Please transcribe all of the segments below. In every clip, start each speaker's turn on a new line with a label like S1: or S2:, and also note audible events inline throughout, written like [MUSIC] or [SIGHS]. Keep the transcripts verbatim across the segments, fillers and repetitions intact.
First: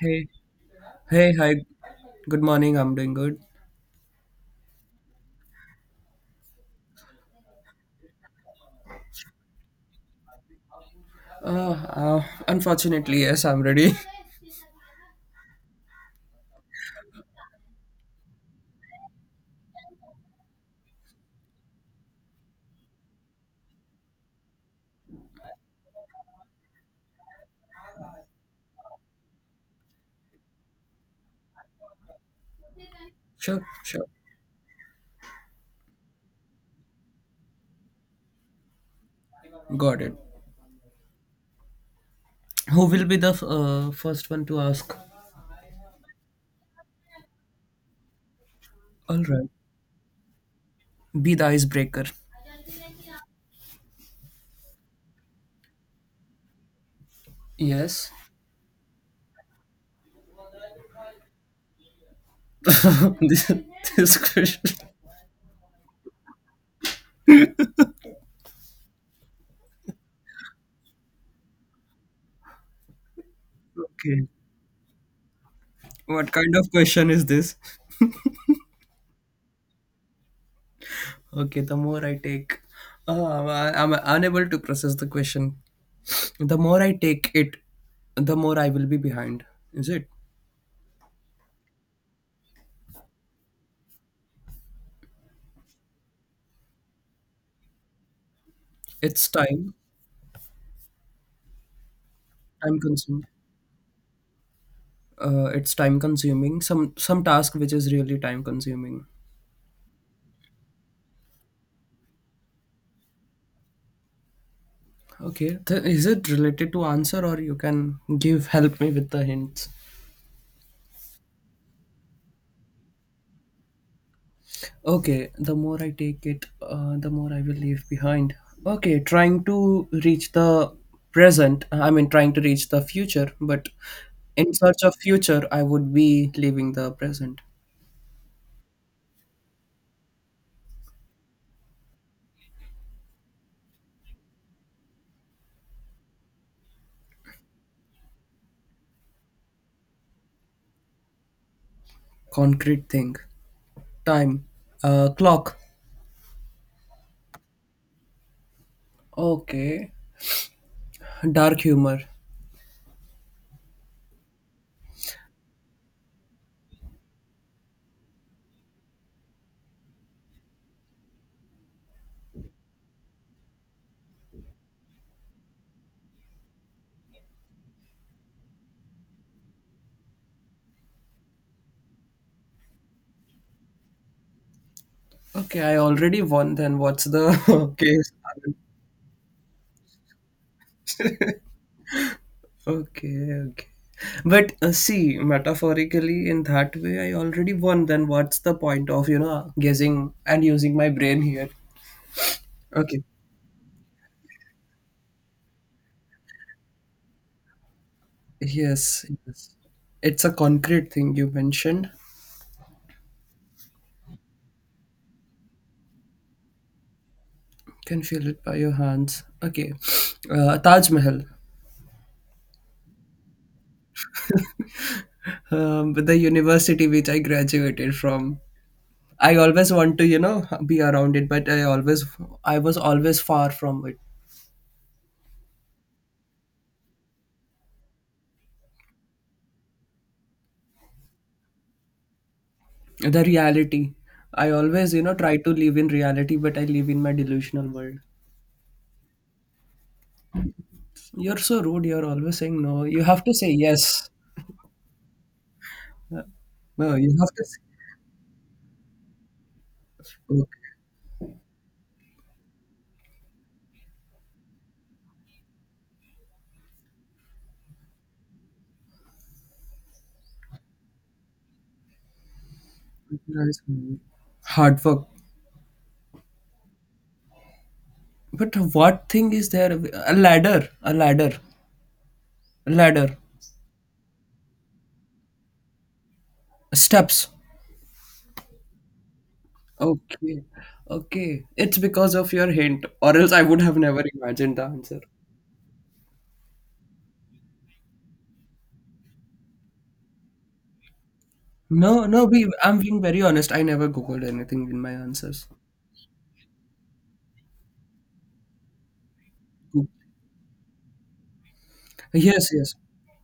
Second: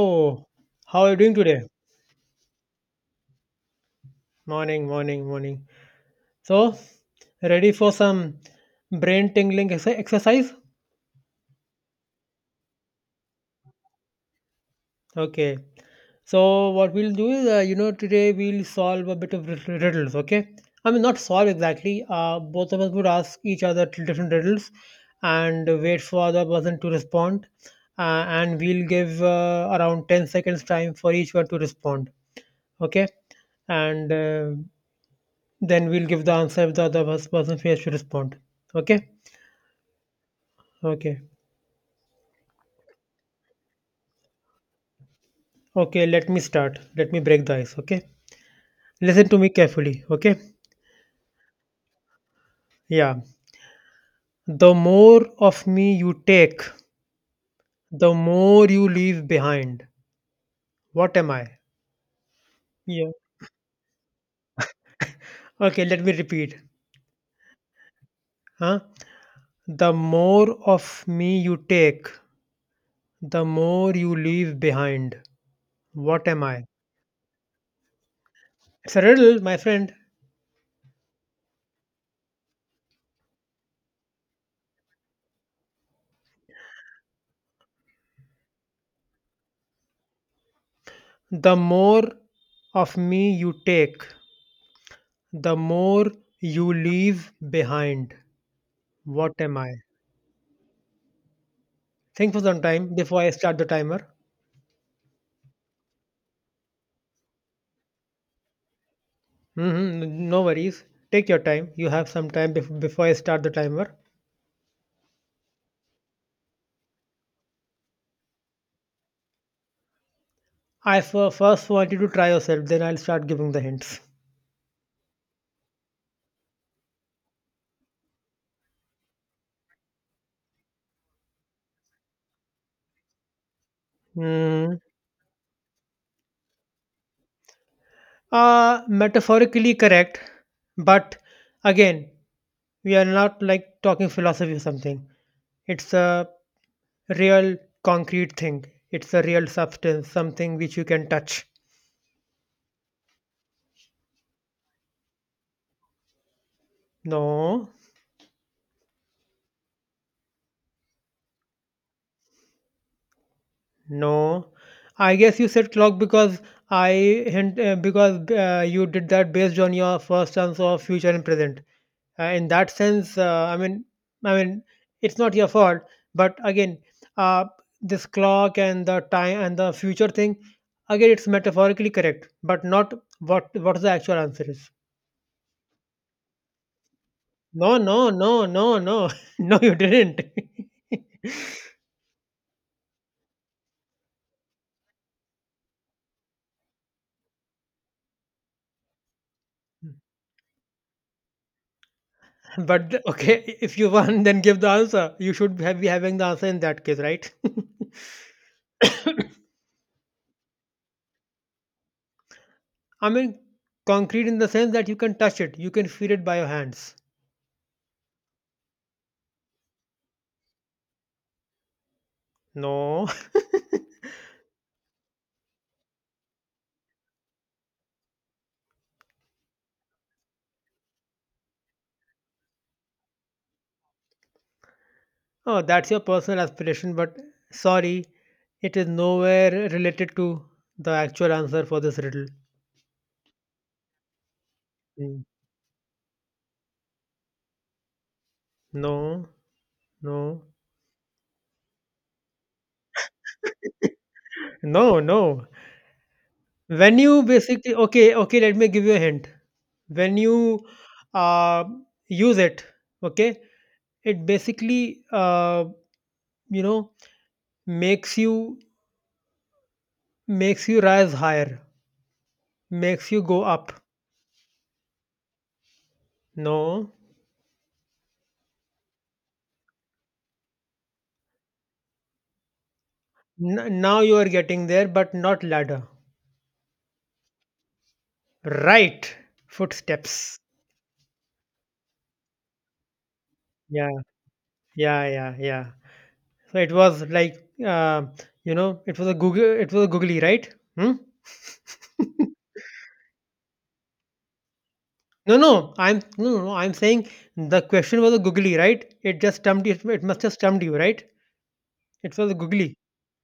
S1: Hey,
S2: how are you
S1: hey,
S2: doing
S1: hi.
S2: today?
S1: Good morning. I'm doing good.
S2: Morning, morning, morning. So, ready for some brain tingling ex- exercise?
S1: Uh, uh Unfortunately, yes, I'm ready.
S2: Okay. So, what we'll do is, uh, you know, today we'll solve a bit of rid- riddles, okay? I mean, not solve exactly. Uh, both of us would ask each other t- different riddles and wait for the other person to respond. Uh, and we'll give uh, around ten seconds time for each one to respond, okay?
S1: [LAUGHS] Sure, sure.
S2: and uh, Then we'll give the answer if the other pers- person fails to respond. Okay?
S1: Got it.
S2: Okay.
S1: Who will be the f- uh, first one to ask?
S2: Okay, let me start. Let me break the ice. Okay?
S1: All
S2: Listen to me
S1: right.
S2: carefully. Okay?
S1: Be the icebreaker.
S2: Yeah. The more of me you take,
S1: Yes.
S2: the more you leave behind. What am I? Yeah.
S1: [LAUGHS] this, this question.
S2: Okay, let me repeat. Huh? The more of me you take, the more you
S1: Okay.
S2: leave behind. What
S1: What
S2: am
S1: kind
S2: I?
S1: of question is this?
S2: It's a riddle, my friend.
S1: Okay, the more I take, uh, I- I'm unable to process the question. The more I take it, the more I will be behind. Is it?
S2: The more of me you take, the more you leave behind.
S1: It's
S2: What am
S1: time.
S2: I? Think for some
S1: Time
S2: time before
S1: consumed.
S2: I start the timer.
S1: uh, it's time consuming some some task which is really time consuming.
S2: Hmm, no worries. Take your time. You have some time bef- before I start the timer.
S1: Okay, Th- is it related to answer, or you can give, help me with the hints?
S2: I fir- first want you to try yourself, then I'll start giving the hints.
S1: Okay, the more I take it, uh, the more I will leave behind. Okay, trying to reach the present, I mean, trying to reach the future, but in
S2: Mm.
S1: search of future I would be leaving the present.
S2: Uh, metaphorically correct, but again, we are not like talking philosophy or something. It's a real concrete thing. It's a real substance, something which you can touch.
S1: Concrete thing. Time. Uh, clock.
S2: No.
S1: Okay. Dark humor.
S2: No, I guess you said clock because I hint uh, because uh, you did that based on your first answer of future and present. Uh, in that sense, uh, I mean, I mean, it's not your fault. But again, uh, this clock and the time and the future thing, again, it's metaphorically correct, but not what what the actual answer is.
S1: Okay, I already won then. What's the
S2: No,
S1: [LAUGHS] case?
S2: no, no, no, no, [LAUGHS] no, you didn't.
S1: Okay, okay. But uh, see, metaphorically, in that way, I already won. Then what's the point of, you know, guessing and using my brain here?
S2: [LAUGHS]
S1: Okay.
S2: But okay, if you won, then give the answer. You should have, be having the answer in that case, right? [LAUGHS]
S1: Yes, yes. It's a concrete thing you mentioned.
S2: I mean, concrete in the sense that you can touch it, you can feel it by your hands.
S1: Can feel it by your hands. Okay. Uh, Taj Mahal.
S2: No.
S1: Um, the university which I graduated from. I always want to, you know, be around it, but I always, I was always far from it.
S2: [LAUGHS] Oh, that's your personal aspiration, but sorry, it is nowhere related to the actual answer for this riddle.
S1: The reality. I always, you know,
S2: Mm.
S1: try to live in reality, but I live in my delusional world.
S2: No, no,
S1: You're so rude. You're always saying no. You have to say yes.
S2: [LAUGHS] no, no.
S1: No,
S2: When
S1: you
S2: you
S1: have to. Say,
S2: basically, okay, okay, let me give you a hint. When
S1: okay.
S2: you uh, use it, okay, it basically, uh, you know, makes you makes you rise higher, makes you go
S1: Nice.
S2: up.
S1: Hard work.
S2: No.
S1: But what thing is there? A ladder. A ladder. A ladder.
S2: N- now you are getting there, but not ladder.
S1: Steps.
S2: Right. Footsteps.
S1: Okay. Okay. It's because of your hint, or else I would have
S2: Yeah.
S1: never imagined the answer.
S2: Yeah. Yeah. Yeah. So it was like, uh, you know, it was a Google. It was a googly, right? Hmm?
S1: No, no,
S2: [LAUGHS]
S1: Be. I'm being very honest. I never Googled anything in my
S2: No,
S1: answers.
S2: no. I'm no, no. no, I'm saying the question was a googly, right? It just stumped you. It must have stumped you, right? It was a
S1: Yes, yes.
S2: googly.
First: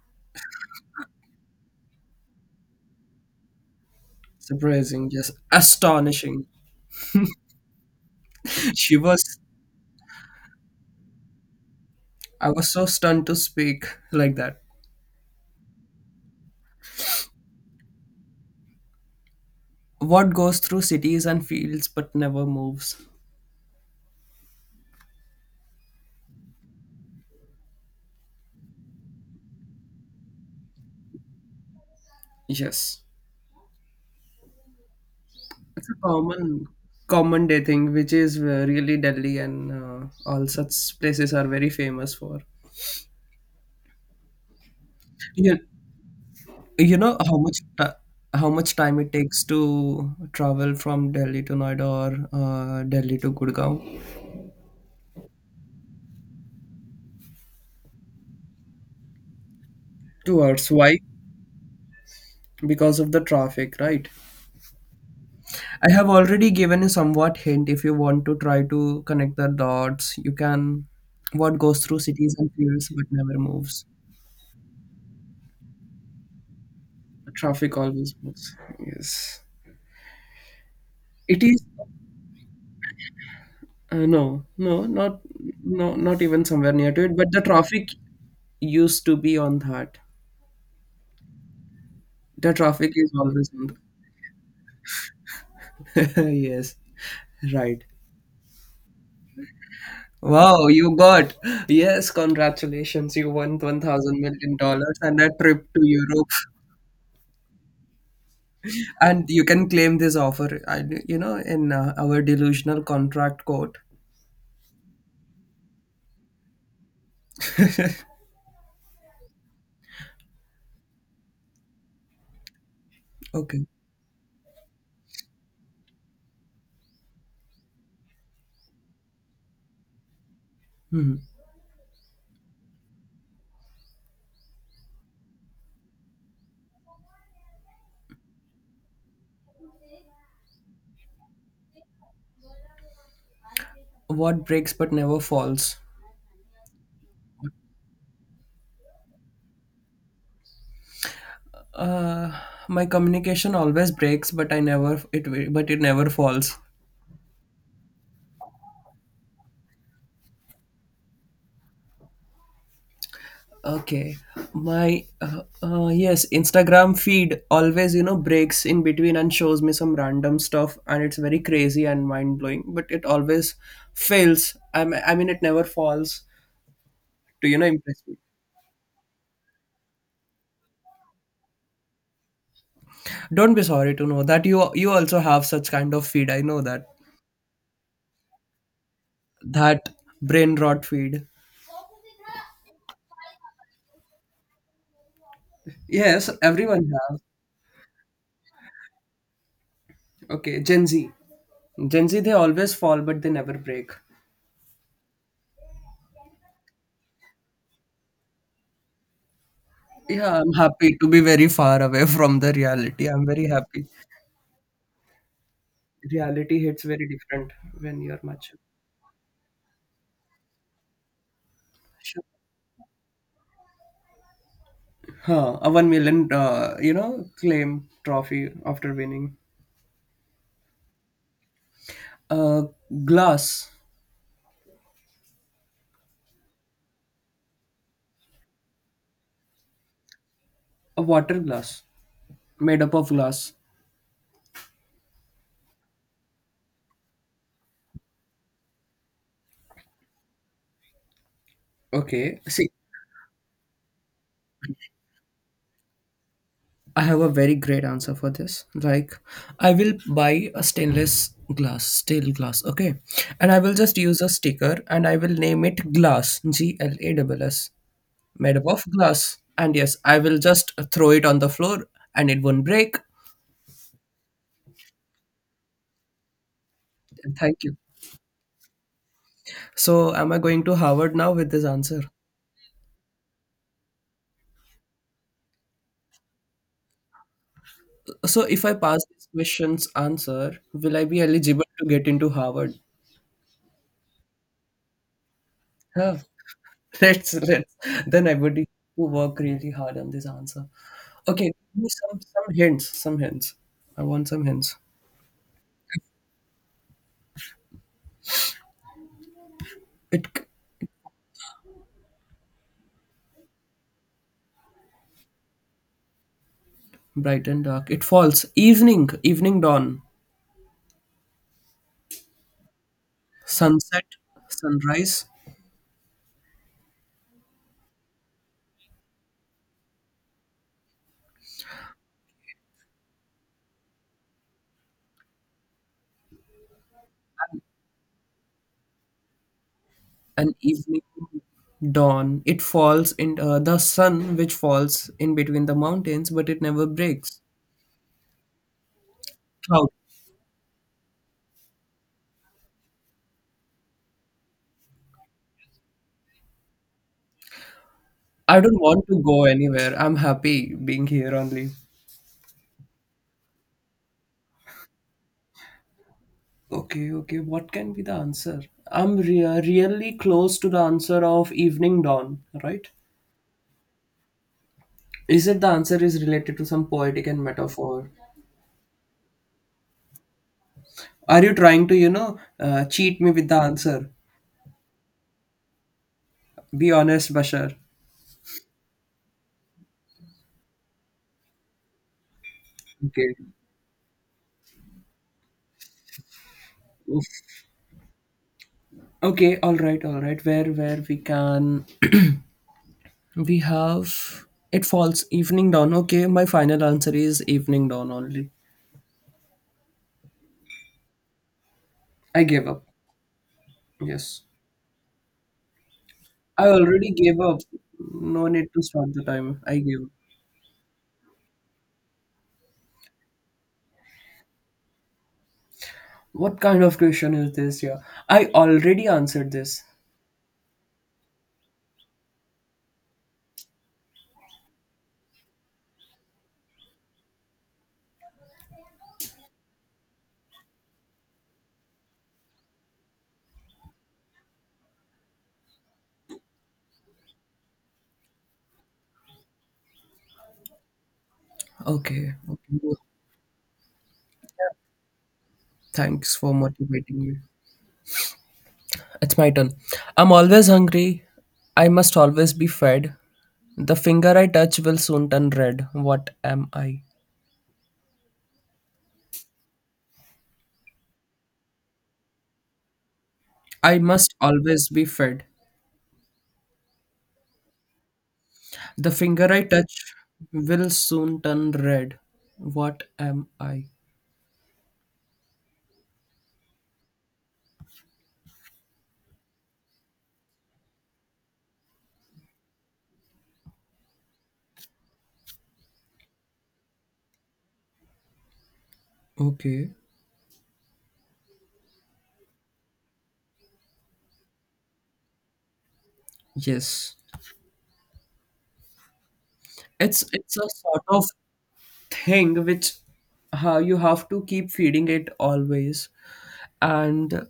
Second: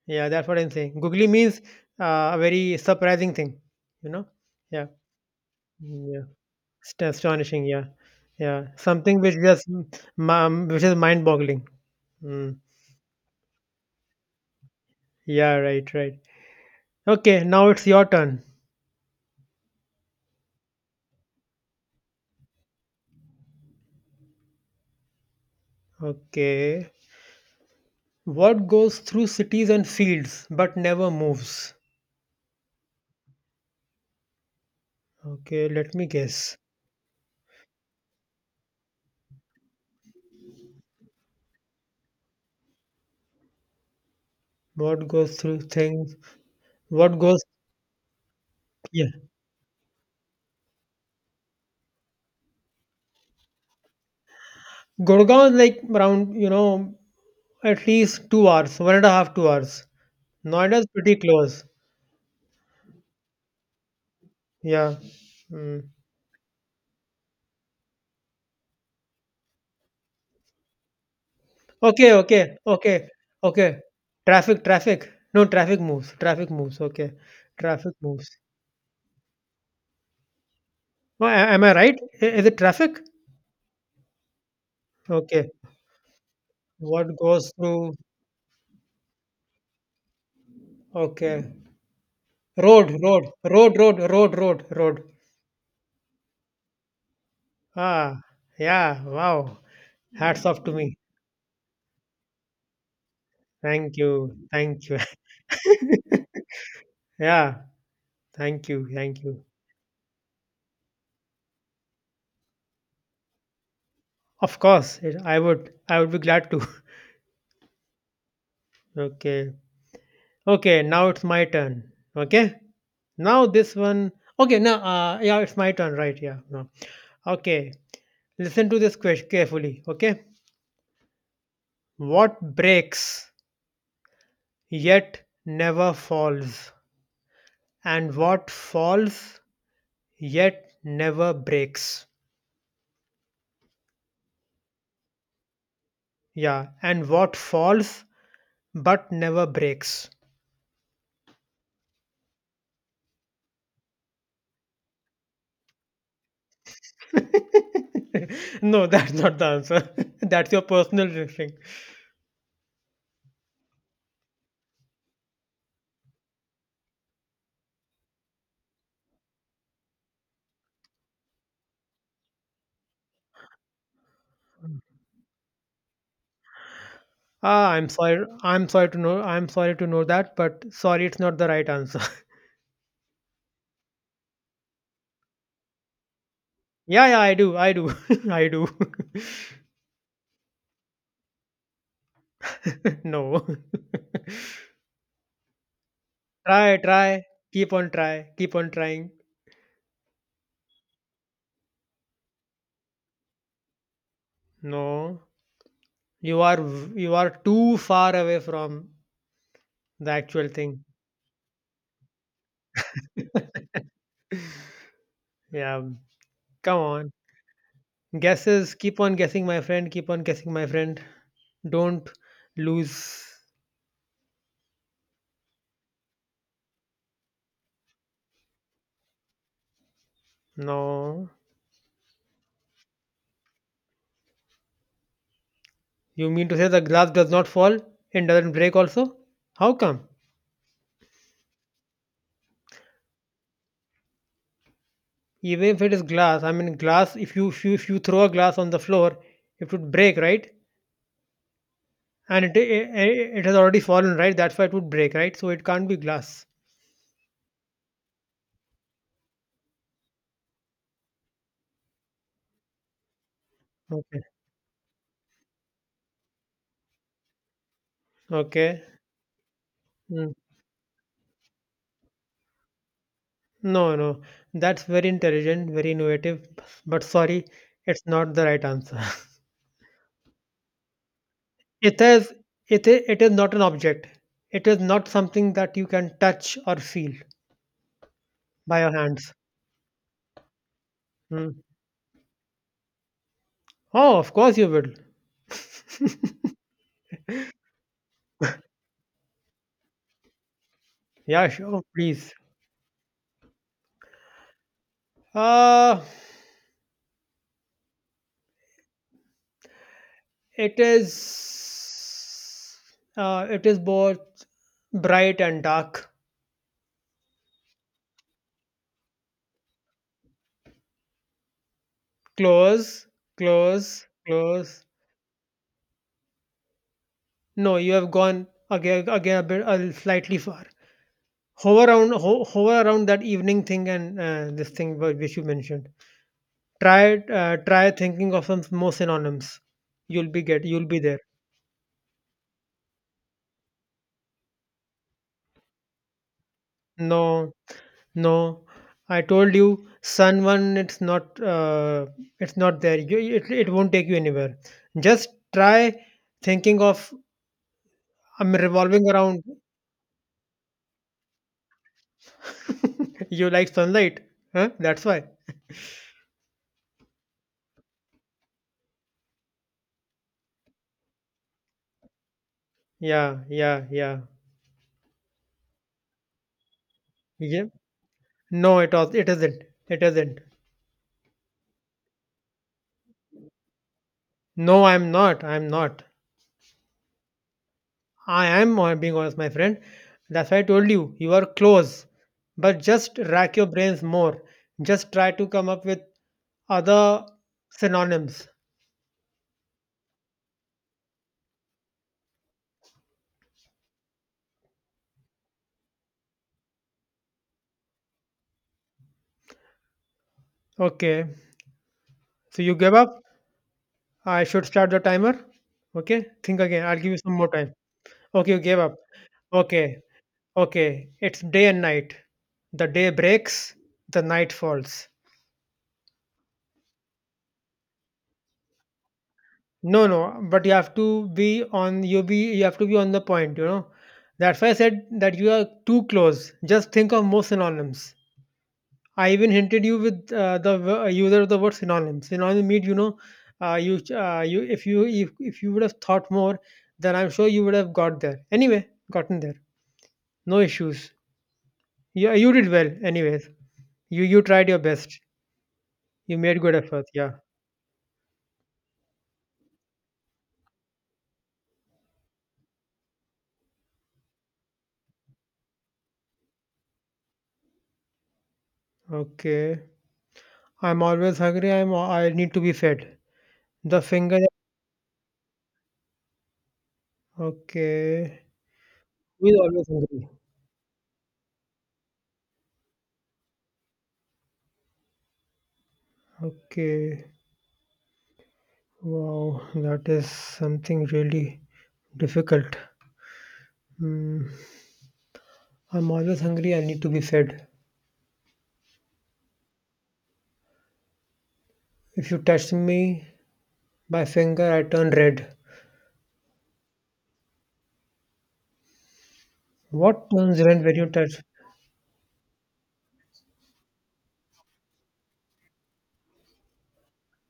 S2: Yeah, that's what I'm saying. Googly means uh, a very surprising thing. You know. Yeah.
S1: Surprising, just
S2: Mm, yeah.
S1: astonishing.
S2: It's astonishing, yeah, yeah.
S1: She
S2: Something which
S1: was,
S2: just um, which is mind-boggling.
S1: I
S2: Mm.
S1: was so stunned to speak like that.
S2: Yeah, right, right. Okay, now it's your turn.
S1: What goes through cities and fields but never moves?
S2: Okay, what goes through cities and fields but never moves?
S1: Yes.
S2: Okay,
S1: It's a
S2: let me guess.
S1: common, common day thing, which is uh, really Delhi and uh, all such places are very famous for.
S2: What goes
S1: You,
S2: through things?
S1: you know
S2: What
S1: how
S2: goes?
S1: much ti how much time
S2: Yeah,
S1: it takes to travel from Delhi to Noida, or uh, Delhi to Gurgaon?
S2: Gurgaon is like around you know at least two hours, one and a half, two hours.
S1: Two hours.
S2: Noida is
S1: Why?
S2: pretty close.
S1: Because of the traffic, right?
S2: Yeah. Mm.
S1: I have already given you somewhat hint. If you want to try to connect the dots, you can. What goes through
S2: Okay,
S1: cities and
S2: okay,
S1: fields but
S2: okay,
S1: never
S2: okay.
S1: moves?
S2: Traffic, traffic. No, traffic moves. Traffic moves. Okay.
S1: Traffic
S2: Traffic
S1: always
S2: moves.
S1: moves. Yes,
S2: Oh,
S1: it
S2: a-
S1: is.
S2: am I right? I- Is it traffic?
S1: Uh, no, no, not
S2: Okay.
S1: no, not even somewhere near to it.
S2: What
S1: But the
S2: goes
S1: traffic
S2: through?
S1: used to be on that.
S2: Okay.
S1: The
S2: Road,
S1: traffic is
S2: road,
S1: always on.
S2: road, road, road, road, road.
S1: That. [LAUGHS] Yes, right.
S2: Ah, yeah. Wow. Hats off
S1: Wow,
S2: to
S1: you
S2: me.
S1: got, yes. Congratulations, you won one
S2: Thank
S1: thousand
S2: you.
S1: million
S2: Thank
S1: dollars
S2: you. [LAUGHS]
S1: and a trip to Europe.
S2: Yeah. Thank you. Thank
S1: And you
S2: you.
S1: can claim this offer I, you know in uh, our delusional contract court.
S2: Of course, it- I would. I would be glad to. [LAUGHS] Okay. Okay. Now it's my turn. Okay. Now
S1: Okay.
S2: this one. Okay, now uh, yeah, it's my turn, right? Yeah, no. Okay, listen to this question carefully. Okay,
S1: Hmm.
S2: what breaks yet never falls, and what falls yet never breaks?
S1: What breaks but never falls?
S2: Yeah, and what falls but never breaks?
S1: uh my communication always breaks, but I never it wi- but it never falls.
S2: [LAUGHS] No, that's not the answer. [LAUGHS] That's your personal thing.
S1: Okay, my uh, uh, yes, Instagram feed always you know breaks in between and shows me some random stuff, and it's very crazy and mind blowing, but it always fails. I i mean, it never falls to you know
S2: Ah, I'm
S1: impress me.
S2: sorry. I'm sorry to know. I'm sorry to know that, but sorry, it's not the right answer.
S1: Don't be sorry to know that you you also have such kind of feed. I know that
S2: Yeah, yeah, I do. I do. [LAUGHS] I do. [LAUGHS]
S1: that brain rot feed.
S2: No.
S1: Yes,
S2: [LAUGHS] Try,
S1: everyone have.
S2: try. Keep on try. Keep on trying.
S1: Okay, Gen Z. Gen Z they always fall but they never break.
S2: No. You are v- you are too far away from the
S1: Yeah,
S2: actual
S1: I'm
S2: thing.
S1: happy to be very far away [LAUGHS] from the reality. I'm very happy.
S2: Yeah.
S1: Reality
S2: Come
S1: hits very
S2: on.
S1: different when you're mature.
S2: Guesses. Keep on guessing, my friend. Keep on guessing, my friend. Don't
S1: Sure.
S2: lose.
S1: Huh, a one million, uh, you know, claim trophy after winning.
S2: No.
S1: A glass,
S2: You mean to say the glass does not fall and doesn't break also? How come?
S1: a water glass made up of glass.
S2: Even if it is glass, I mean glass if you if you, if you throw a glass on the floor, it would break, right?
S1: Okay.
S2: And it
S1: See,
S2: i- it has already fallen, right? That's why it would break, right? So it can't be glass.
S1: I have a very great answer for this. Like, I will buy a stainless glass, steel glass, okay? And I will just use
S2: Okay.
S1: a sticker and I will name it glass, G L A S S, made up
S2: Okay.
S1: of glass. And yes, I
S2: Mm.
S1: will just throw it on the floor and it won't break.
S2: No, no. That's very intelligent, very innovative, but sorry,
S1: Thank you.
S2: it's not the right answer. [LAUGHS]
S1: So, am I going to Harvard now with this answer?
S2: It is it is it is not an object. It is not something that you can touch or feel
S1: So, if I
S2: by your
S1: pass this
S2: hands.
S1: question's answer, will I be eligible
S2: Mm.
S1: to get into Harvard?
S2: Oh, of course you will.
S1: Huh? [LAUGHS] Let's let's then I would need to work really hard on this answer. Okay,
S2: Yeah, sure, oh,
S1: give me some
S2: please.
S1: some hints, some hints. I want some hints.
S2: Uh
S1: It c-
S2: it is uh it is both bright and dark.
S1: Bright and dark. It falls evening, evening dawn,
S2: Close,
S1: sunset,
S2: close, close.
S1: sunrise,
S2: No, you have gone again, again a bit uh, slightly far. Hover around, ho- hover around that evening thing and uh, this thing wh- which you mentioned. Try, uh, try thinking of some more synonyms. You'll be
S1: and
S2: get, you'll be
S1: evening
S2: there.
S1: dawn. It falls in uh, the sun, which falls in between the mountains, but it never breaks.
S2: No, no. I told
S1: Cloud.
S2: you, sun one. It's not, uh, it's not there. You, it, it won't take you anywhere. Just try thinking of. I'm
S1: I don't want
S2: revolving
S1: to
S2: around.
S1: go anywhere. I'm happy being here only.
S2: You like sunlight, huh? That's why.
S1: Okay, okay. What can be the answer? I'm re- really close to the answer of evening dawn, right?
S2: Yeah, yeah, yeah.
S1: Is it the answer is related to some poetic and
S2: Yeah.
S1: metaphor?
S2: No, it was it isn't. It isn't.
S1: Are you trying to, you know, uh, cheat me with the answer?
S2: No, I'm not. I'm not.
S1: Be honest, Bashar.
S2: I am hon- being honest, my friend. That's why I told you, you are close. But just
S1: Okay.
S2: rack your brains more. Just try to come up with other
S1: Oof.
S2: synonyms.
S1: Okay, all right, all right. Where, where we can, we have, it falls evening dawn. Okay, my final answer is evening dawn only.
S2: Okay.
S1: I
S2: So
S1: gave
S2: you
S1: up.
S2: gave up.
S1: Yes.
S2: I should start the timer. Okay. Think
S1: I
S2: again. I'll
S1: already
S2: give you some
S1: gave
S2: more
S1: up.
S2: time.
S1: No
S2: Okay, you
S1: need
S2: gave
S1: to
S2: up.
S1: start the timer. I
S2: Okay.
S1: gave up.
S2: Okay. It's day and night. The day breaks, the night falls.
S1: What kind of question is this? Yeah, I already answered this.
S2: No, no, but you have to be on you be you have to be on the point, you know. That's why I said that you are too close. Just think of more synonyms. I even hinted you with uh, the w- user of the word synonym. Synonym mean you know, uh, you uh, you if you if, if you would have thought more, then I'm sure you would have got there. Anyway, gotten there. No issues. You
S1: Okay.
S2: you did well.
S1: Okay.
S2: Anyways, you you tried your best.
S1: Thanks
S2: You
S1: for
S2: made good effort.
S1: motivating
S2: Yeah.
S1: me. It's my turn. I'm always hungry. I must always be fed. The finger I touch will soon turn red. What am I?
S2: Okay. I'm always hungry. I'm I need to be fed.
S1: I
S2: The
S1: must
S2: finger.
S1: always be fed.
S2: Okay.
S1: The
S2: Who
S1: finger
S2: is
S1: I
S2: always
S1: touch
S2: hungry?
S1: will soon turn red. What am I?
S2: Okay. Wow, that is something really difficult. Mm, I'm always hungry, I need to be fed.
S1: Okay.
S2: If you touch me, my finger, I turn red.
S1: Yes. It's
S2: What
S1: it's
S2: turns
S1: a
S2: red when
S1: sort
S2: you
S1: of
S2: touch?
S1: thing which, how you have to keep feeding it always, and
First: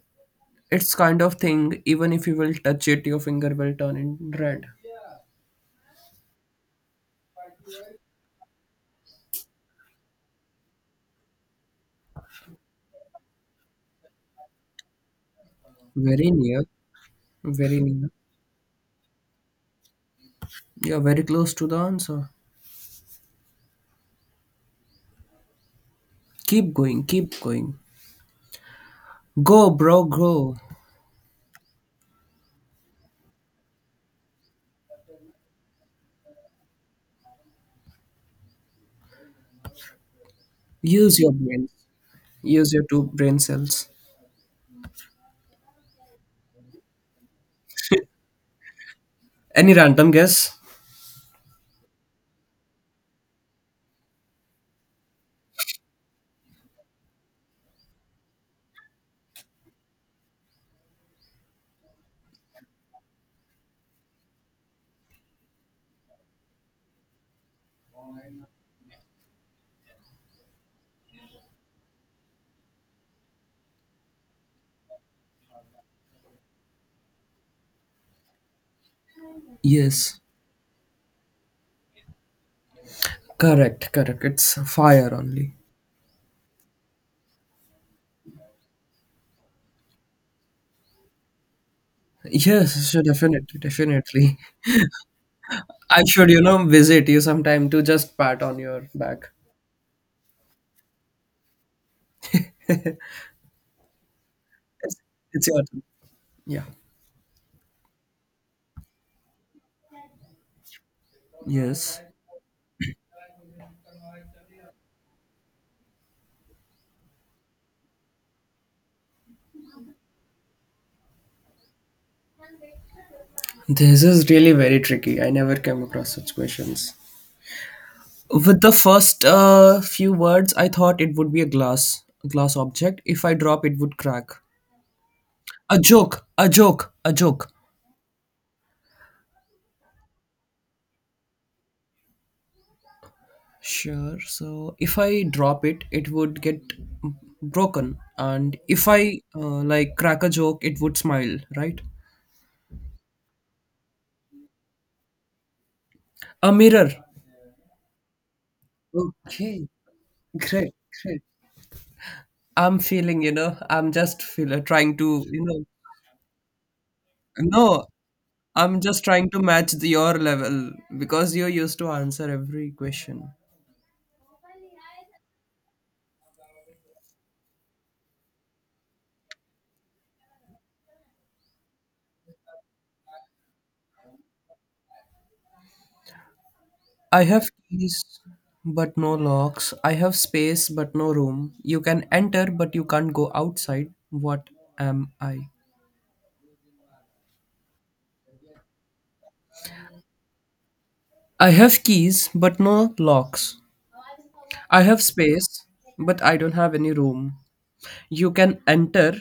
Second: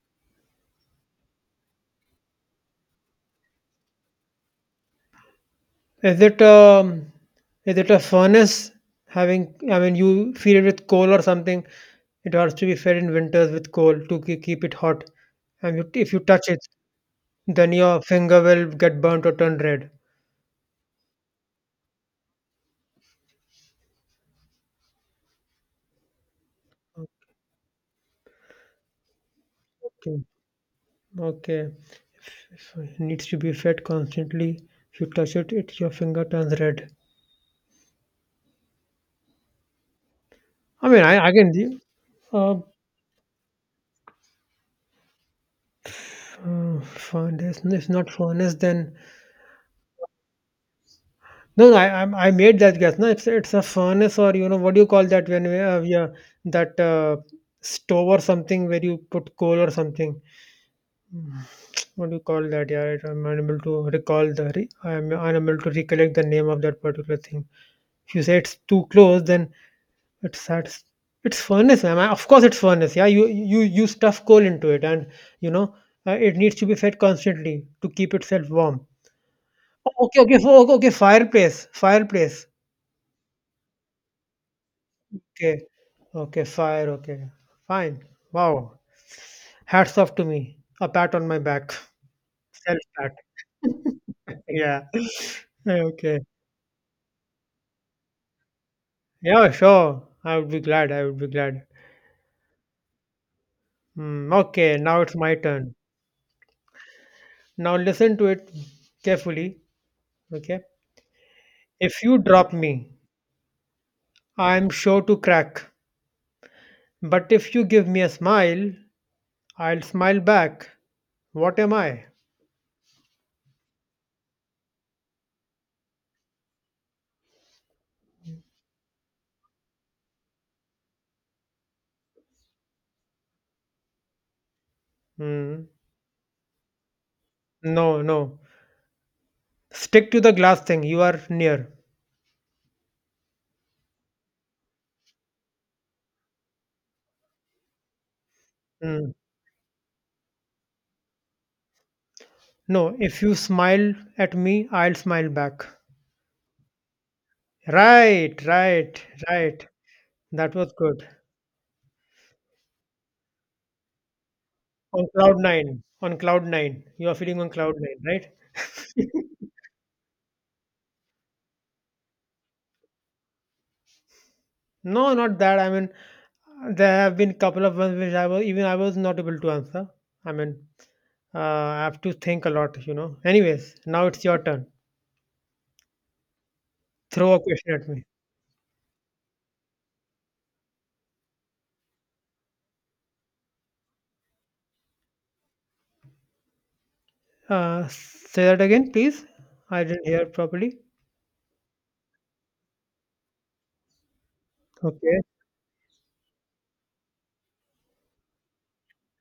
S1: it's kind of thing, even if you will touch it, your finger will turn in red.
S2: Is it um, is it a furnace having, I mean, you feed it with coal or something? It has to be fed in winters with coal to ke- keep it hot. And you, if you
S1: Very
S2: touch it,
S1: near,
S2: then
S1: very
S2: your
S1: near.
S2: finger will get burnt or turn red.
S1: You're very close to the answer. Keep going, keep going. Go, bro,
S2: Okay.
S1: go.
S2: Okay, so it needs to be fed constantly. If you touch it, it your finger turns red. I mean,
S1: Use
S2: I
S1: your
S2: again,
S1: brain.
S2: the- uh,
S1: Use your two brain cells.
S2: uh, furnace. No, it's not furnace. Then
S1: Any random guess?
S2: no, no I I I made that guess. No, it's it's a furnace or you know what do you call that when we have yeah that uh, stove or something where you put coal or something. Mm, what do you call that? Yeah, right, I'm unable to recall the. Re- I'm unable to recollect the name of that particular thing. If you say it's too close, then it's that's it's furnace, ma'am. I? Of course, it's furnace. Yeah, you you you stuff coal into it, and you know uh, it needs to be fed constantly to keep itself warm. Oh,
S1: Yes,
S2: okay, okay, fo- okay, okay. Fireplace, fireplace.
S1: correct, correct, it's fire only.
S2: Okay, okay, fire. Okay, fine. Wow, hats off to me. A pat on my back. Self
S1: Yes, sure,
S2: pat.
S1: definitely, definitely.
S2: Yeah. Yeah,
S1: I
S2: okay.
S1: should, you know visit you sometime to just pat on your back.
S2: Yeah, sure. I would be glad. I would be glad. Mm, okay,
S1: it's,
S2: now it's my
S1: it's your
S2: turn.
S1: turn. Yeah.
S2: Now listen to it carefully. Okay.
S1: Yes.
S2: If you drop me, I'm sure to crack. But if you give me a smile, I'll smile back. What am I?
S1: This is really very tricky. I never came across such questions. With the first uh, few words, I thought it would be a glass, a glass object. If I drop, it would crack.
S2: Hmm.
S1: A joke, a joke, a joke.
S2: No, no. Stick to the glass thing. You are near.
S1: Sure. So, if I drop it, it would get broken, and if
S2: Hmm.
S1: I uh, like crack a joke, it would smile. Right?
S2: No, if you smile at me, I'll smile back.
S1: A mirror.
S2: Right, right, right.
S1: Okay.
S2: That was
S1: Great.
S2: good.
S1: Great. I'm feeling, you know, I'm just feel, uh, trying
S2: On
S1: to,
S2: cloud
S1: you know,
S2: nine. On cloud nine. You are feeling on cloud
S1: no,
S2: nine, right?
S1: I'm just trying to match the, your level because you used to answer every question.
S2: No, not that. I mean, there have been couple of ones which I was even I was not able to answer. I mean, uh, I have to think a lot, you know. Anyways, now it's your turn.
S1: I
S2: Throw a
S1: have
S2: question at me.
S1: keys but no locks. I have space but no room. You can enter but you can't go outside. What am I?
S2: Uh, say that again, please. I didn't hear properly.
S1: I have keys but no locks. I have
S2: Okay.
S1: space but I don't have any room. You can enter,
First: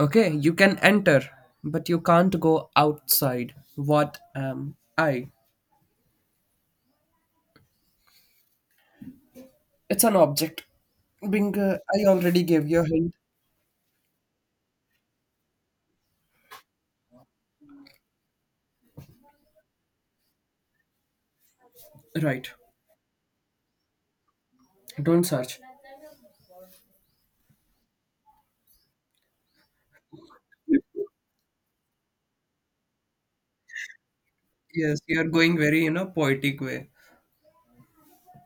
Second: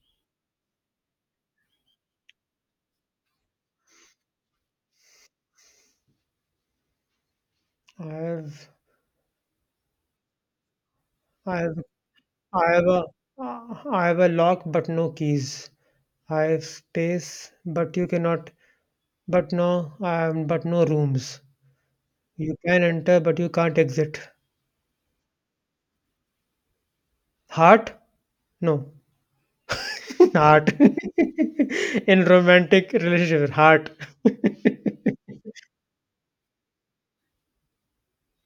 S1: okay? You can enter but you can't go outside. What am I?
S2: I have,
S1: It's an object.
S2: I
S1: Bingo,
S2: have,
S1: I already gave
S2: I
S1: you a
S2: have a,
S1: hint.
S2: I have a lock but no keys. I have space but you cannot, but no, um, but no rooms.
S1: Right.
S2: You can enter but you can't exit.
S1: Don't search.
S2: Heart? No. [LAUGHS] Heart. [LAUGHS] In romantic relationships. Heart.
S1: Yes,
S2: [LAUGHS]
S1: you are going very in a poetic way.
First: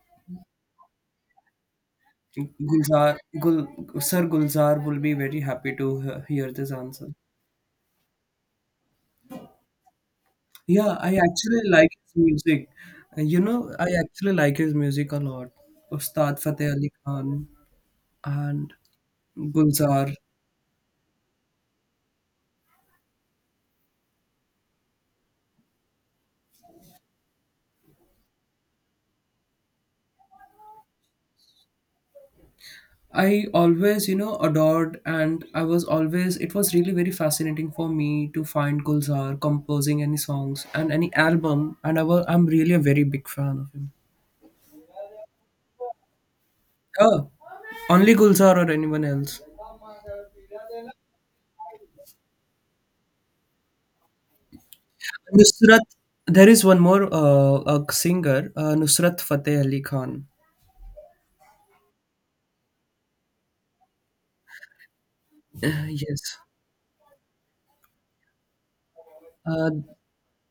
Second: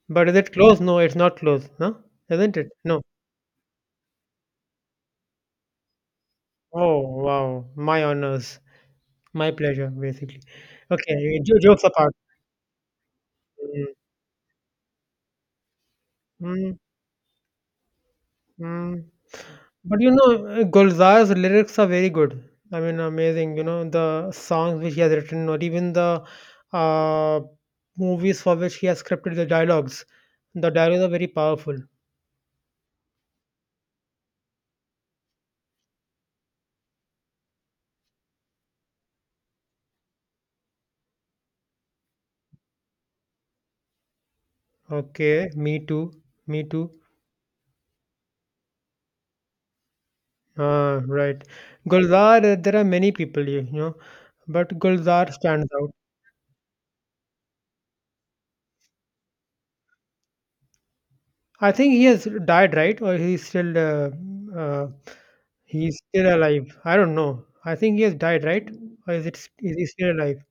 S2: But is it close? No, it's not close, huh? Isn't it? No.
S1: Gulzar, Gul, Sir Gulzar will be very happy to he- hear this
S2: Oh,
S1: answer.
S2: wow. My honors. My pleasure, basically.
S1: Yeah, I
S2: Okay, jo-
S1: actually
S2: jokes
S1: like
S2: apart.
S1: his music. Uh, You know, I
S2: Mm,
S1: actually like his music a lot. Ustad Fateh
S2: mm,
S1: Ali Khan and
S2: mm. But
S1: Gulzar.
S2: you know, uh, Gulzar's lyrics are very good. I mean, amazing. You know, the songs which he has written, or even the uh, movies for which he has scripted the dialogues. The dialogues are very powerful.
S1: I always, you know, adored, and I was always, it was really very fascinating for me to find Gulzar composing any songs and any album. And I was, I'm really a very big fan of him.
S2: Okay, me too. Me too.
S1: Oh, only Gulzar or anyone else?
S2: Ah, right. Gulzar, uh, there are many people, you you know, but Gulzar stands
S1: Nusrat.
S2: out.
S1: There is one more uh, a singer, uh, Nusrat Fateh Ali Khan.
S2: I think he has died, right? Or he's still uh, uh,
S1: Uh,
S2: he's
S1: yes.
S2: still alive. I don't know. I think he has died, right? Or is it
S1: Uh,
S2: is he still alive?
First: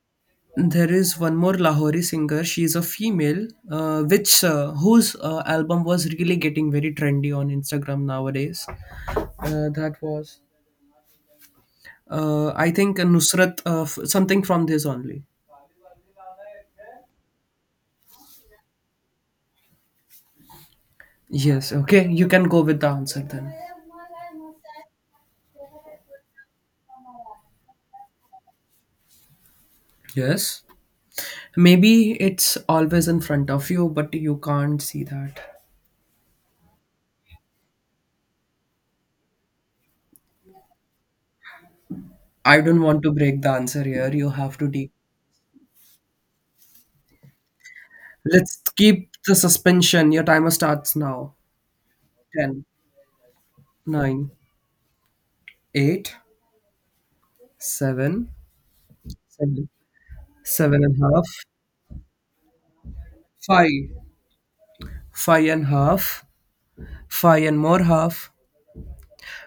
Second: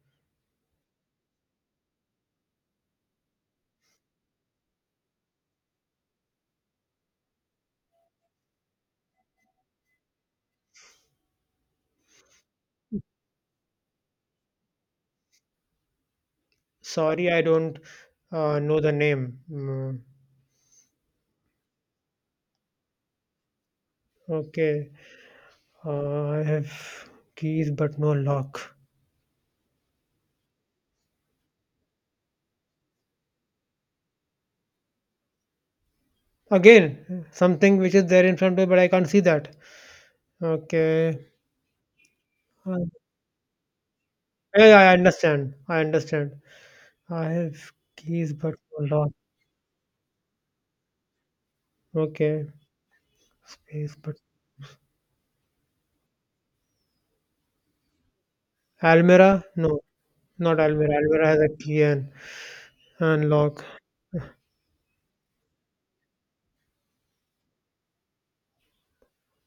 S1: there is one more Lahori singer. She is a female, uh, which uh, whose uh, album was really getting very trendy on Instagram nowadays. Uh, that was, uh, I think, uh, Nusrat, uh, f- something from this only.
S2: Sorry, I don't uh, know the name. Mm,
S1: Yes. Okay, you can go with the answer then.
S2: okay. Uh, I have keys but no lock.
S1: Yes. Maybe it's always in front of you, but you can't see that.
S2: Again, something which is there in front of me, but I can't see that. Okay.
S1: I don't
S2: Uh,
S1: want to break the answer here. You have
S2: Yeah,
S1: to
S2: yeah,
S1: de-
S2: I understand. I understand. I have keys, but
S1: Let's
S2: no
S1: keep
S2: lock.
S1: the suspension. Your timer starts now.
S2: Okay,
S1: ten,
S2: space, but
S1: nine, eight, seven,
S2: Almira? No,
S1: seven,
S2: not
S1: seven and
S2: Almira.
S1: a
S2: Almira
S1: half,
S2: has a key and, and lock.
S1: five, five and half, five and more half,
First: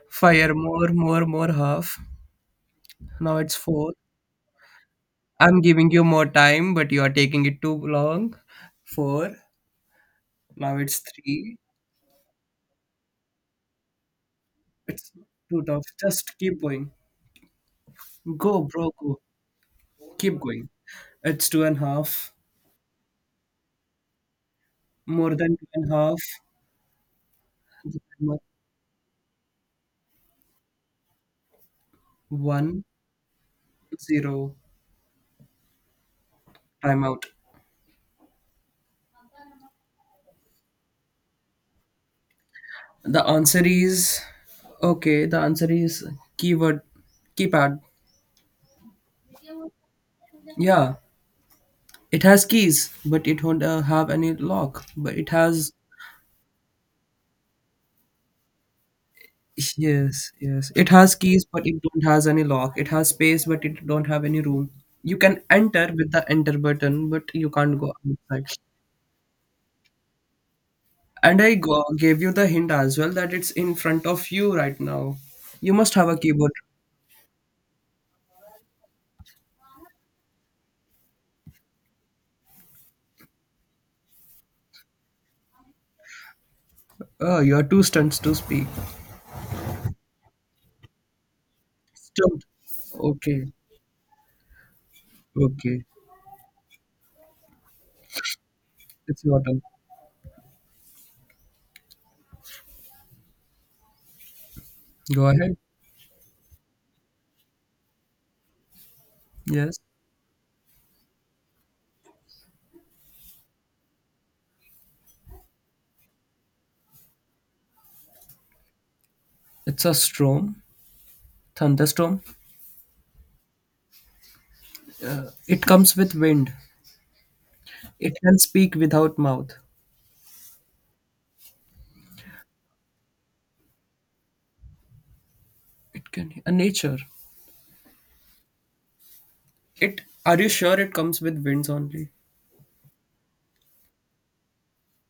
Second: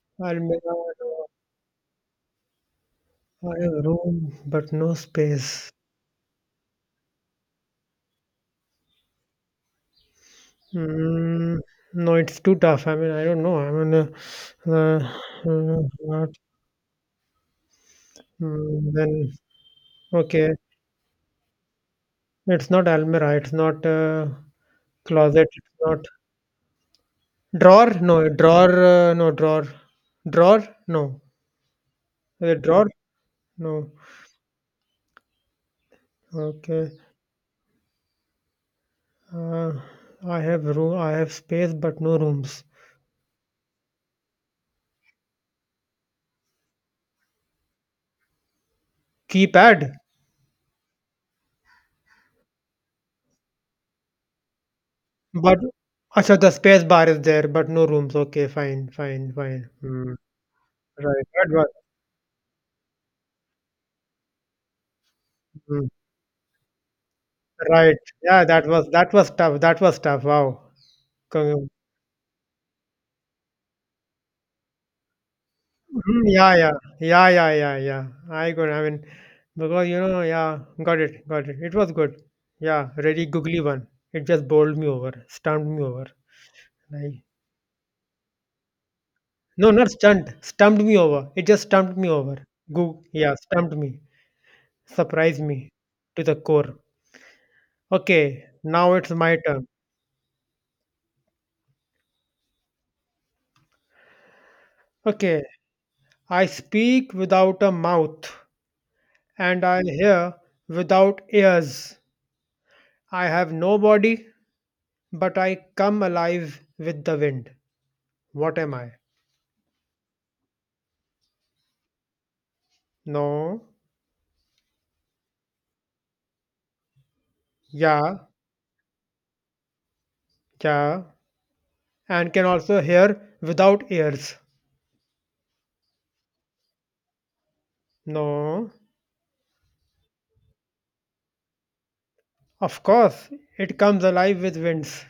S1: five and
S2: Almira,
S1: more, more,
S2: no.
S1: more half. Now
S2: I
S1: it's
S2: have
S1: four.
S2: room, but no
S1: I'm
S2: space.
S1: giving you more time, but you are taking it too long. four. Now it's three.
S2: Mm, no, it's too tough. I mean, I don't know. I mean, uh,
S1: It's
S2: uh,
S1: too
S2: uh,
S1: tough.
S2: what?
S1: Just keep going. Go, bro,
S2: Mm,
S1: go.
S2: then
S1: Keep
S2: okay,
S1: going. It's two and a half.
S2: it's not Almira. It's not uh,
S1: More
S2: closet.
S1: than two
S2: It's
S1: and a
S2: not
S1: half. The
S2: drawer. No,
S1: timer-
S2: drawer. Uh, no, drawer. Drawer. No. A
S1: one,
S2: drawer? No.
S1: zero.
S2: Okay.
S1: Timeout.
S2: Uh, I have room. I have space, but no rooms.
S1: The answer is okay. The answer is keyword, keypad.
S2: Keypad?
S1: Yeah, it has keys, but it won't uh, have any lock. But it
S2: But
S1: has.
S2: अच्छा the space bar is there, but no rooms. Okay, fine, fine, fine. Hmm.
S1: Yes, yes. It has
S2: Right.
S1: keys,
S2: That
S1: but
S2: was,
S1: it don't has any lock. It has space, but it don't have any room. You can
S2: hmm.
S1: enter with the enter button, but you can't go
S2: Right. Yeah,
S1: outside.
S2: that was that was tough. That was tough. Wow.
S1: And I
S2: Con-
S1: go, gave you the hint as well that it's in front of you right now. You must have a
S2: Hmm,
S1: keyboard.
S2: yeah, yeah, yeah, yeah, yeah, yeah. I got. I mean, because you know, yeah, got it, got it. It was good. Yeah, really googly one. It just bowled me over, stumped me over. Like,
S1: Oh, you are too stunned to speak.
S2: no, not stunned. Stumped me over. It just stumped me over.
S1: Stunned.
S2: Go, yeah,
S1: Okay,
S2: stumped me. Surprised me
S1: okay.
S2: to the core. Okay, now it's
S1: It's
S2: my
S1: your turn.
S2: turn.
S1: Go
S2: Okay,
S1: ahead.
S2: I speak without a mouth and
S1: Yes.
S2: I hear without ears. I have no body, but I come alive with the wind. What am I?
S1: It's a storm, thunderstorm.
S2: No,
S1: It comes with wind. It
S2: yeah,
S1: can speak without mouth.
S2: yeah, and can also hear without ears.
S1: It can. A nature.
S2: No,
S1: It Are you sure it comes with winds only?
S2: of course, it comes alive with winds.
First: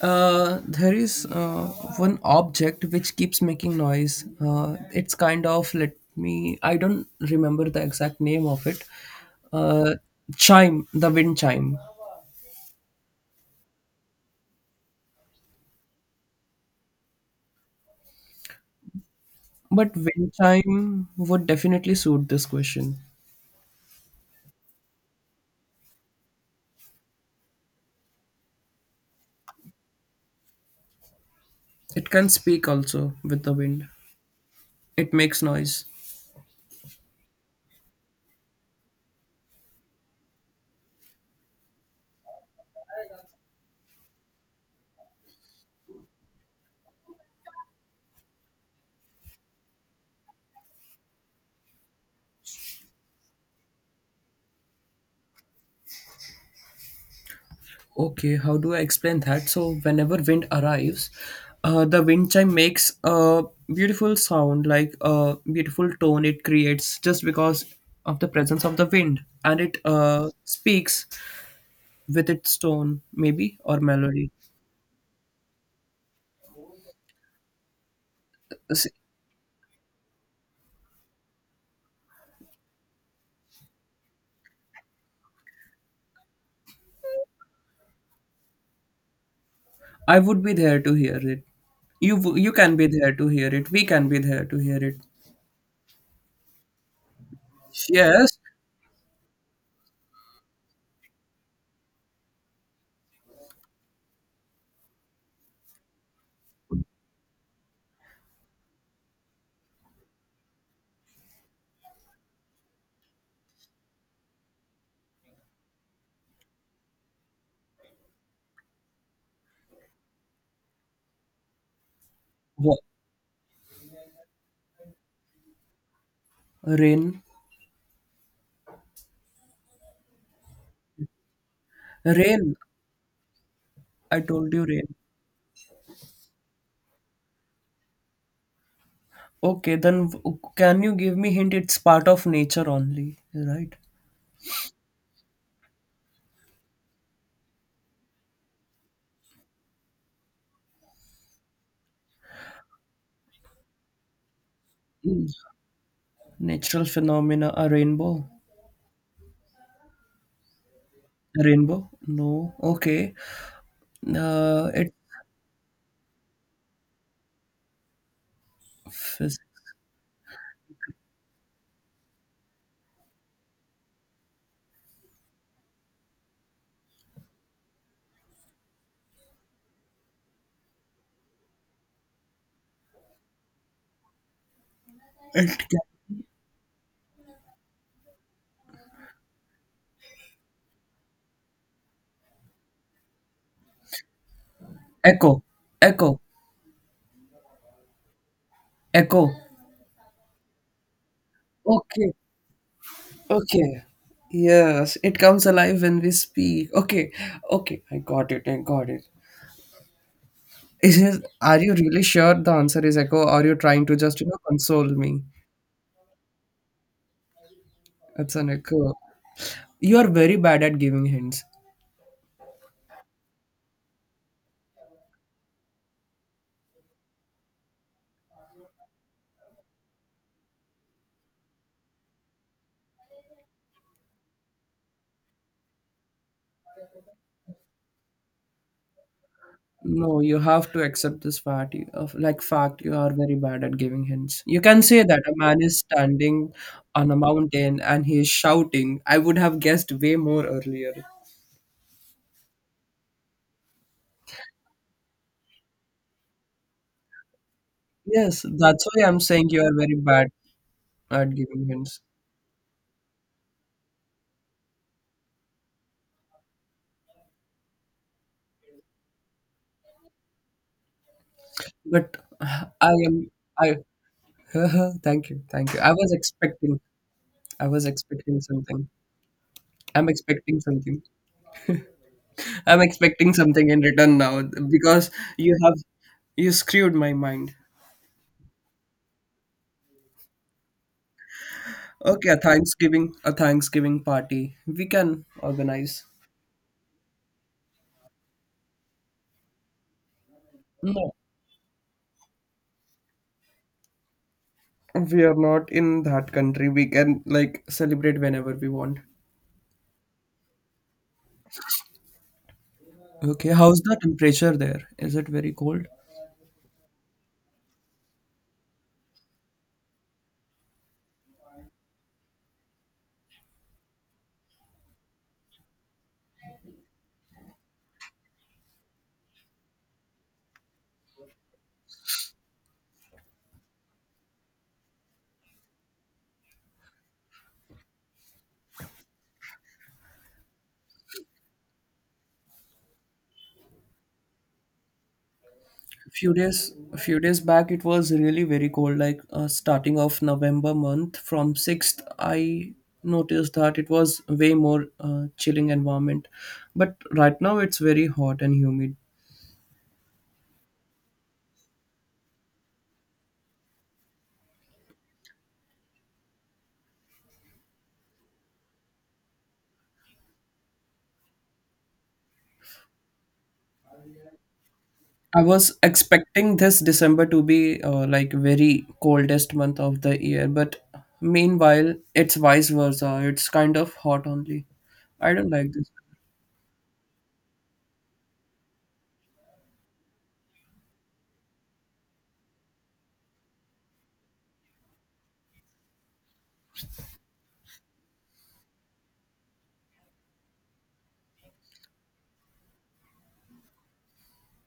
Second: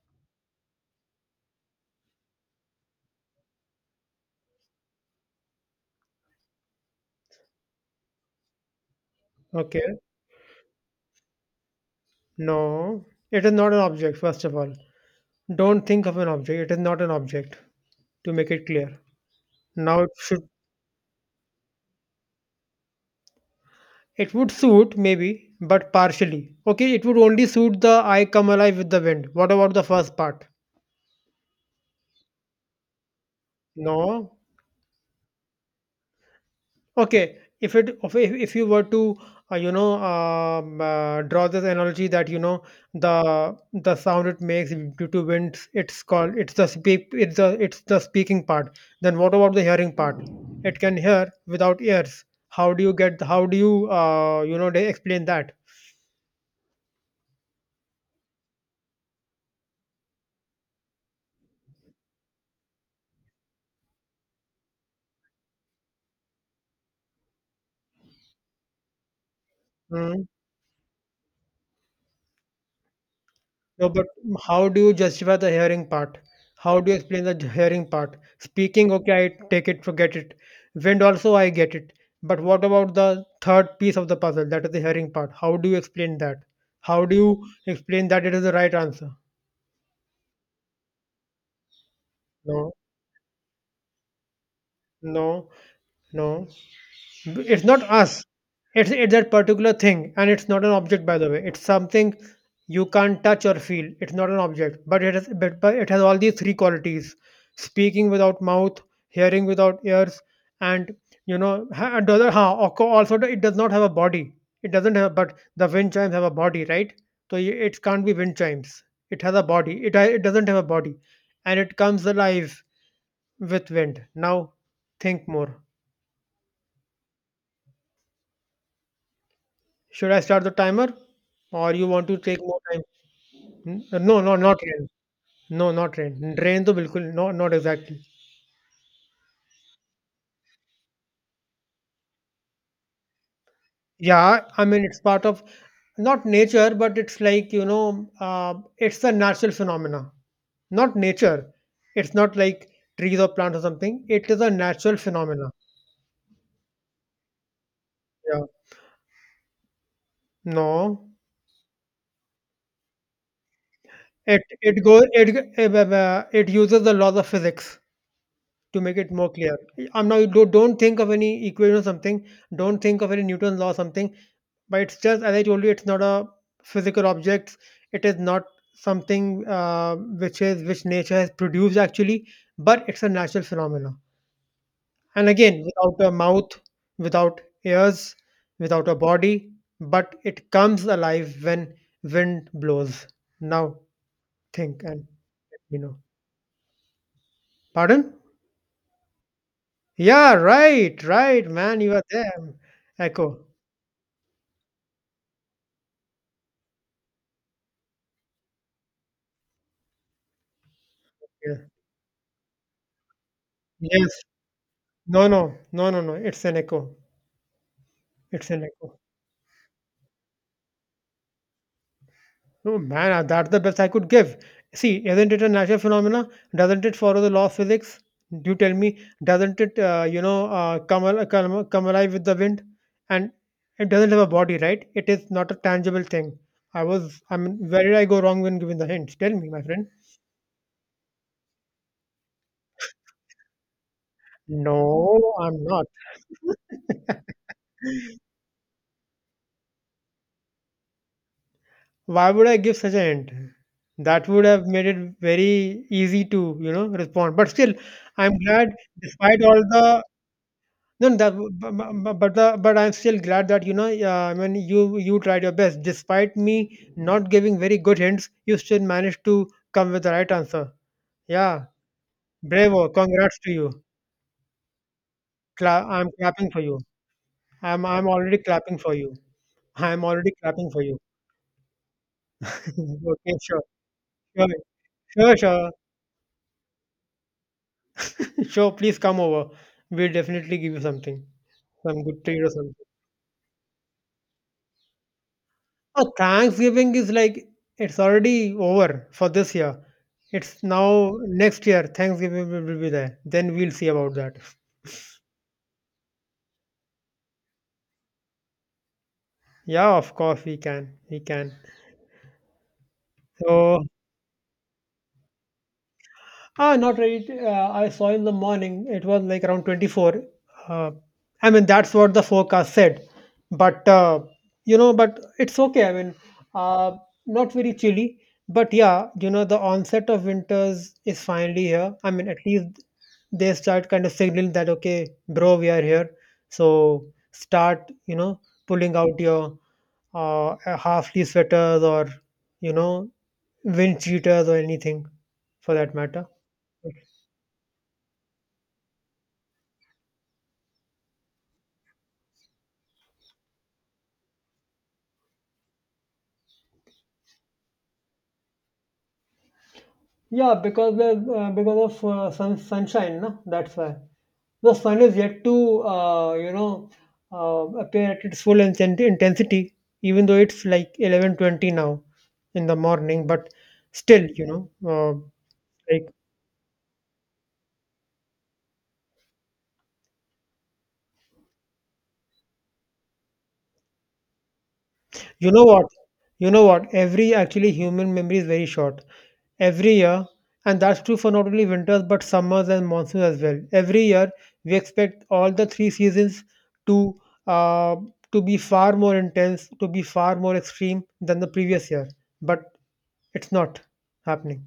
S1: Uh, there is uh, one object which keeps making noise. Uh, it's kind of, let me. I don't remember the exact name of it. Uh,
S2: Okay.
S1: chime, the wind chime.
S2: No, it is not an object, first of all. Don't think of an object. It is not an object, to make it clear.
S1: But
S2: Now it
S1: wind
S2: should
S1: chime would definitely suit this question.
S2: it would suit maybe, but partially. Okay, it would only suit the I come alive with the wind. What about the first part?
S1: It can speak also with the wind.
S2: No.
S1: It makes noise.
S2: Okay, if it if, if you were to uh, you know um, uh, draw this analogy that you know the the sound it makes due to winds, it's called it's the speak it's the it's the speaking part. Then what about the hearing part? It can hear without ears. How do you get how do you uh, you know they explain that?
S1: Okay, how do I explain that? So, whenever wind arrives, uh, the wind chime makes a beautiful sound, like a beautiful tone it creates just because of the presence of the wind, and it
S2: Hmm?
S1: uh, speaks with its tone, maybe, or
S2: No, but
S1: melody.
S2: how do you justify the hearing part? How do you explain the j- hearing part?
S1: S-
S2: Speaking, okay, I take it, forget it. Wind also, I get it. But what about the third piece of the puzzle? That is the hearing part. How do you explain that? How do you explain that it is the right answer?
S1: I would be there to hear it. You, w- you
S2: No,
S1: can be there to hear it. We can be there to hear it.
S2: no, no. B- It's not us.
S1: Yes.
S2: It's it's that particular thing, and it's not an object, by the way. It's something you can't touch or feel. It's not an object, but it has but, but it has all these three qualities: speaking without mouth, hearing without ears, and you know, ha- and the other ha, also also it does not have a body. It doesn't have, but the wind chimes have a body, right? So y- it can't be wind chimes. It has a body. It ha- it doesn't have a body, and it comes alive
S1: Wha-
S2: with wind. Now, think more.
S1: Rain.
S2: Should I start the timer, or you want to take
S1: Rain.
S2: more time? Hmm?
S1: I
S2: No, no,
S1: told
S2: not
S1: you
S2: rain.
S1: rain.
S2: No, not rain. Rain, तो बिल्कुल not not exactly.
S1: Okay, then w- can you give me hint? It's part of nature only, right?
S2: Yeah, I mean it's part of not nature, but it's like you know, uh, it's a natural phenomena. Not nature. It's not like trees or plants or something. It is a natural phenomena.
S1: Natural phenomena, a rainbow,
S2: Yeah. No,
S1: a rainbow. No, okay.
S2: it
S1: Uh,
S2: it
S1: it,
S2: goes it g- uh, uh, it uses the laws of physics to make it more
S1: phys-
S2: clear. I'm now don't don't think of any equation or something. Don't think of any Newton's law or something. But it's just as I told you it's not a physical object, it is not something uh, which is which nature has produced actually, but it's a natural phenomenon, and
S1: it
S2: again
S1: ca-
S2: without a mouth, without ears, without a body, but it comes alive when wind blows. Now think, and
S1: Echo,
S2: you know,
S1: echo,
S2: pardon?
S1: echo.
S2: Yeah, right, right, man, you are
S1: Okay,
S2: there. Echo.
S1: okay. Yes, it comes alive when we speak. Okay, okay. I got it. I got it. Is it-
S2: Yeah.
S1: are you really sure the answer is echo? Or are you trying to
S2: Yes.
S1: just you know console
S2: No,
S1: me?
S2: no, no, no, no, it's an echo.
S1: It's an
S2: It's an
S1: echo.
S2: echo.
S1: You are very bad at giving hints.
S2: Oh man, uh, that's the best I could give. See, isn't it a natural phenomena? Doesn't it follow the law of physics? You tell me, doesn't it, uh, you know, uh, come, al- come, come alive with the wind? And it doesn't have a body, right? It is not a tangible thing. I was, I mean, where did I go wrong when giving the hint? Tell me, my friend.
S1: No, you have to accept this fact you- of like fact, you are very bad at giving hints. You can say that a
S2: No,
S1: man
S2: I'm
S1: is
S2: not.
S1: standing on a
S2: [LAUGHS]
S1: mountain and he is shouting. I would have guessed way more earlier.
S2: Why would I give such a hint? That would have made it very easy to, you know, respond. But still, I'm
S1: Yes,
S2: glad,
S1: that's why I'm
S2: despite
S1: saying
S2: all
S1: you are very
S2: the
S1: bad
S2: no, no,
S1: at
S2: that, bu-
S1: giving
S2: bu-
S1: hints.
S2: bu- but the, but I'm still glad that you know. Uh, I mean, you you tried your best, despite me not giving very good hints. You still managed to come with the right answer. Yeah,
S1: But [SIGHS]
S2: bravo!
S1: I am,
S2: Congrats to you.
S1: I, [LAUGHS] thank you, thank you.
S2: Cla-
S1: I
S2: I'm
S1: was
S2: clapping for
S1: expecting
S2: you.
S1: I was
S2: I'm I'm already
S1: expecting
S2: clapping
S1: something.
S2: for you. I'm
S1: I'm
S2: already
S1: expecting
S2: clapping for you.
S1: something. I'm
S2: [LAUGHS]
S1: expecting
S2: Okay, sure,
S1: something in return now,
S2: sure,
S1: because
S2: sure,
S1: you
S2: sure,
S1: have you screwed my mind.
S2: [LAUGHS] sure. Please come over. We'll definitely give you something, some good
S1: Okay, a
S2: treat or something.
S1: Thanksgiving, a Thanksgiving party. We can organize.
S2: Oh, Thanksgiving is like it's already over for this year. It's
S1: No,
S2: now next year. Thanksgiving will will be there. Then we'll see about that.
S1: we are not in that country. We can like celebrate whenever we want.
S2: Yeah, of course we can. We can.
S1: Okay, how's
S2: So
S1: the temperature there? Is it very cold?
S2: ah, not really. Uh, I saw in the morning it was like around twenty-four. Uh, I mean, that's what the forecast said. But, uh, you know, but it's okay. I mean, uh, not very chilly. But yeah, you know, the onset of winters is finally here. I mean, at least they start kind of signaling that, okay, bro, we are here. So start, you know, pulling out your uh, half leaf sweaters or, you know, wind cheaters or anything for that matter.
S1: Few days a few days back, it was really very cold, like uh, starting of November month from sixth. I noticed that it was way more uh, chilling environment. But right now it's very hot and humid.
S2: Yeah, because the uh, because of uh, sun sunshine, no? That's why. The sun is yet to uh, you know uh, appear at its full inten- intensity, even though it's like eleven twenty now in the morning, but still, you know, uh,
S1: I was
S2: like
S1: expecting this December to be uh, like very coldest month of the year, but meanwhile it's vice versa. It's kind of hot only. I don't
S2: you know
S1: like
S2: what,
S1: this.
S2: you know what, every actually human memory is very short. Every year, and that's true for not only winters but summers and monsoons as well. Every year, we expect all the three seasons to uh, to be far more intense, to be far more extreme than the previous year. But it's not happening.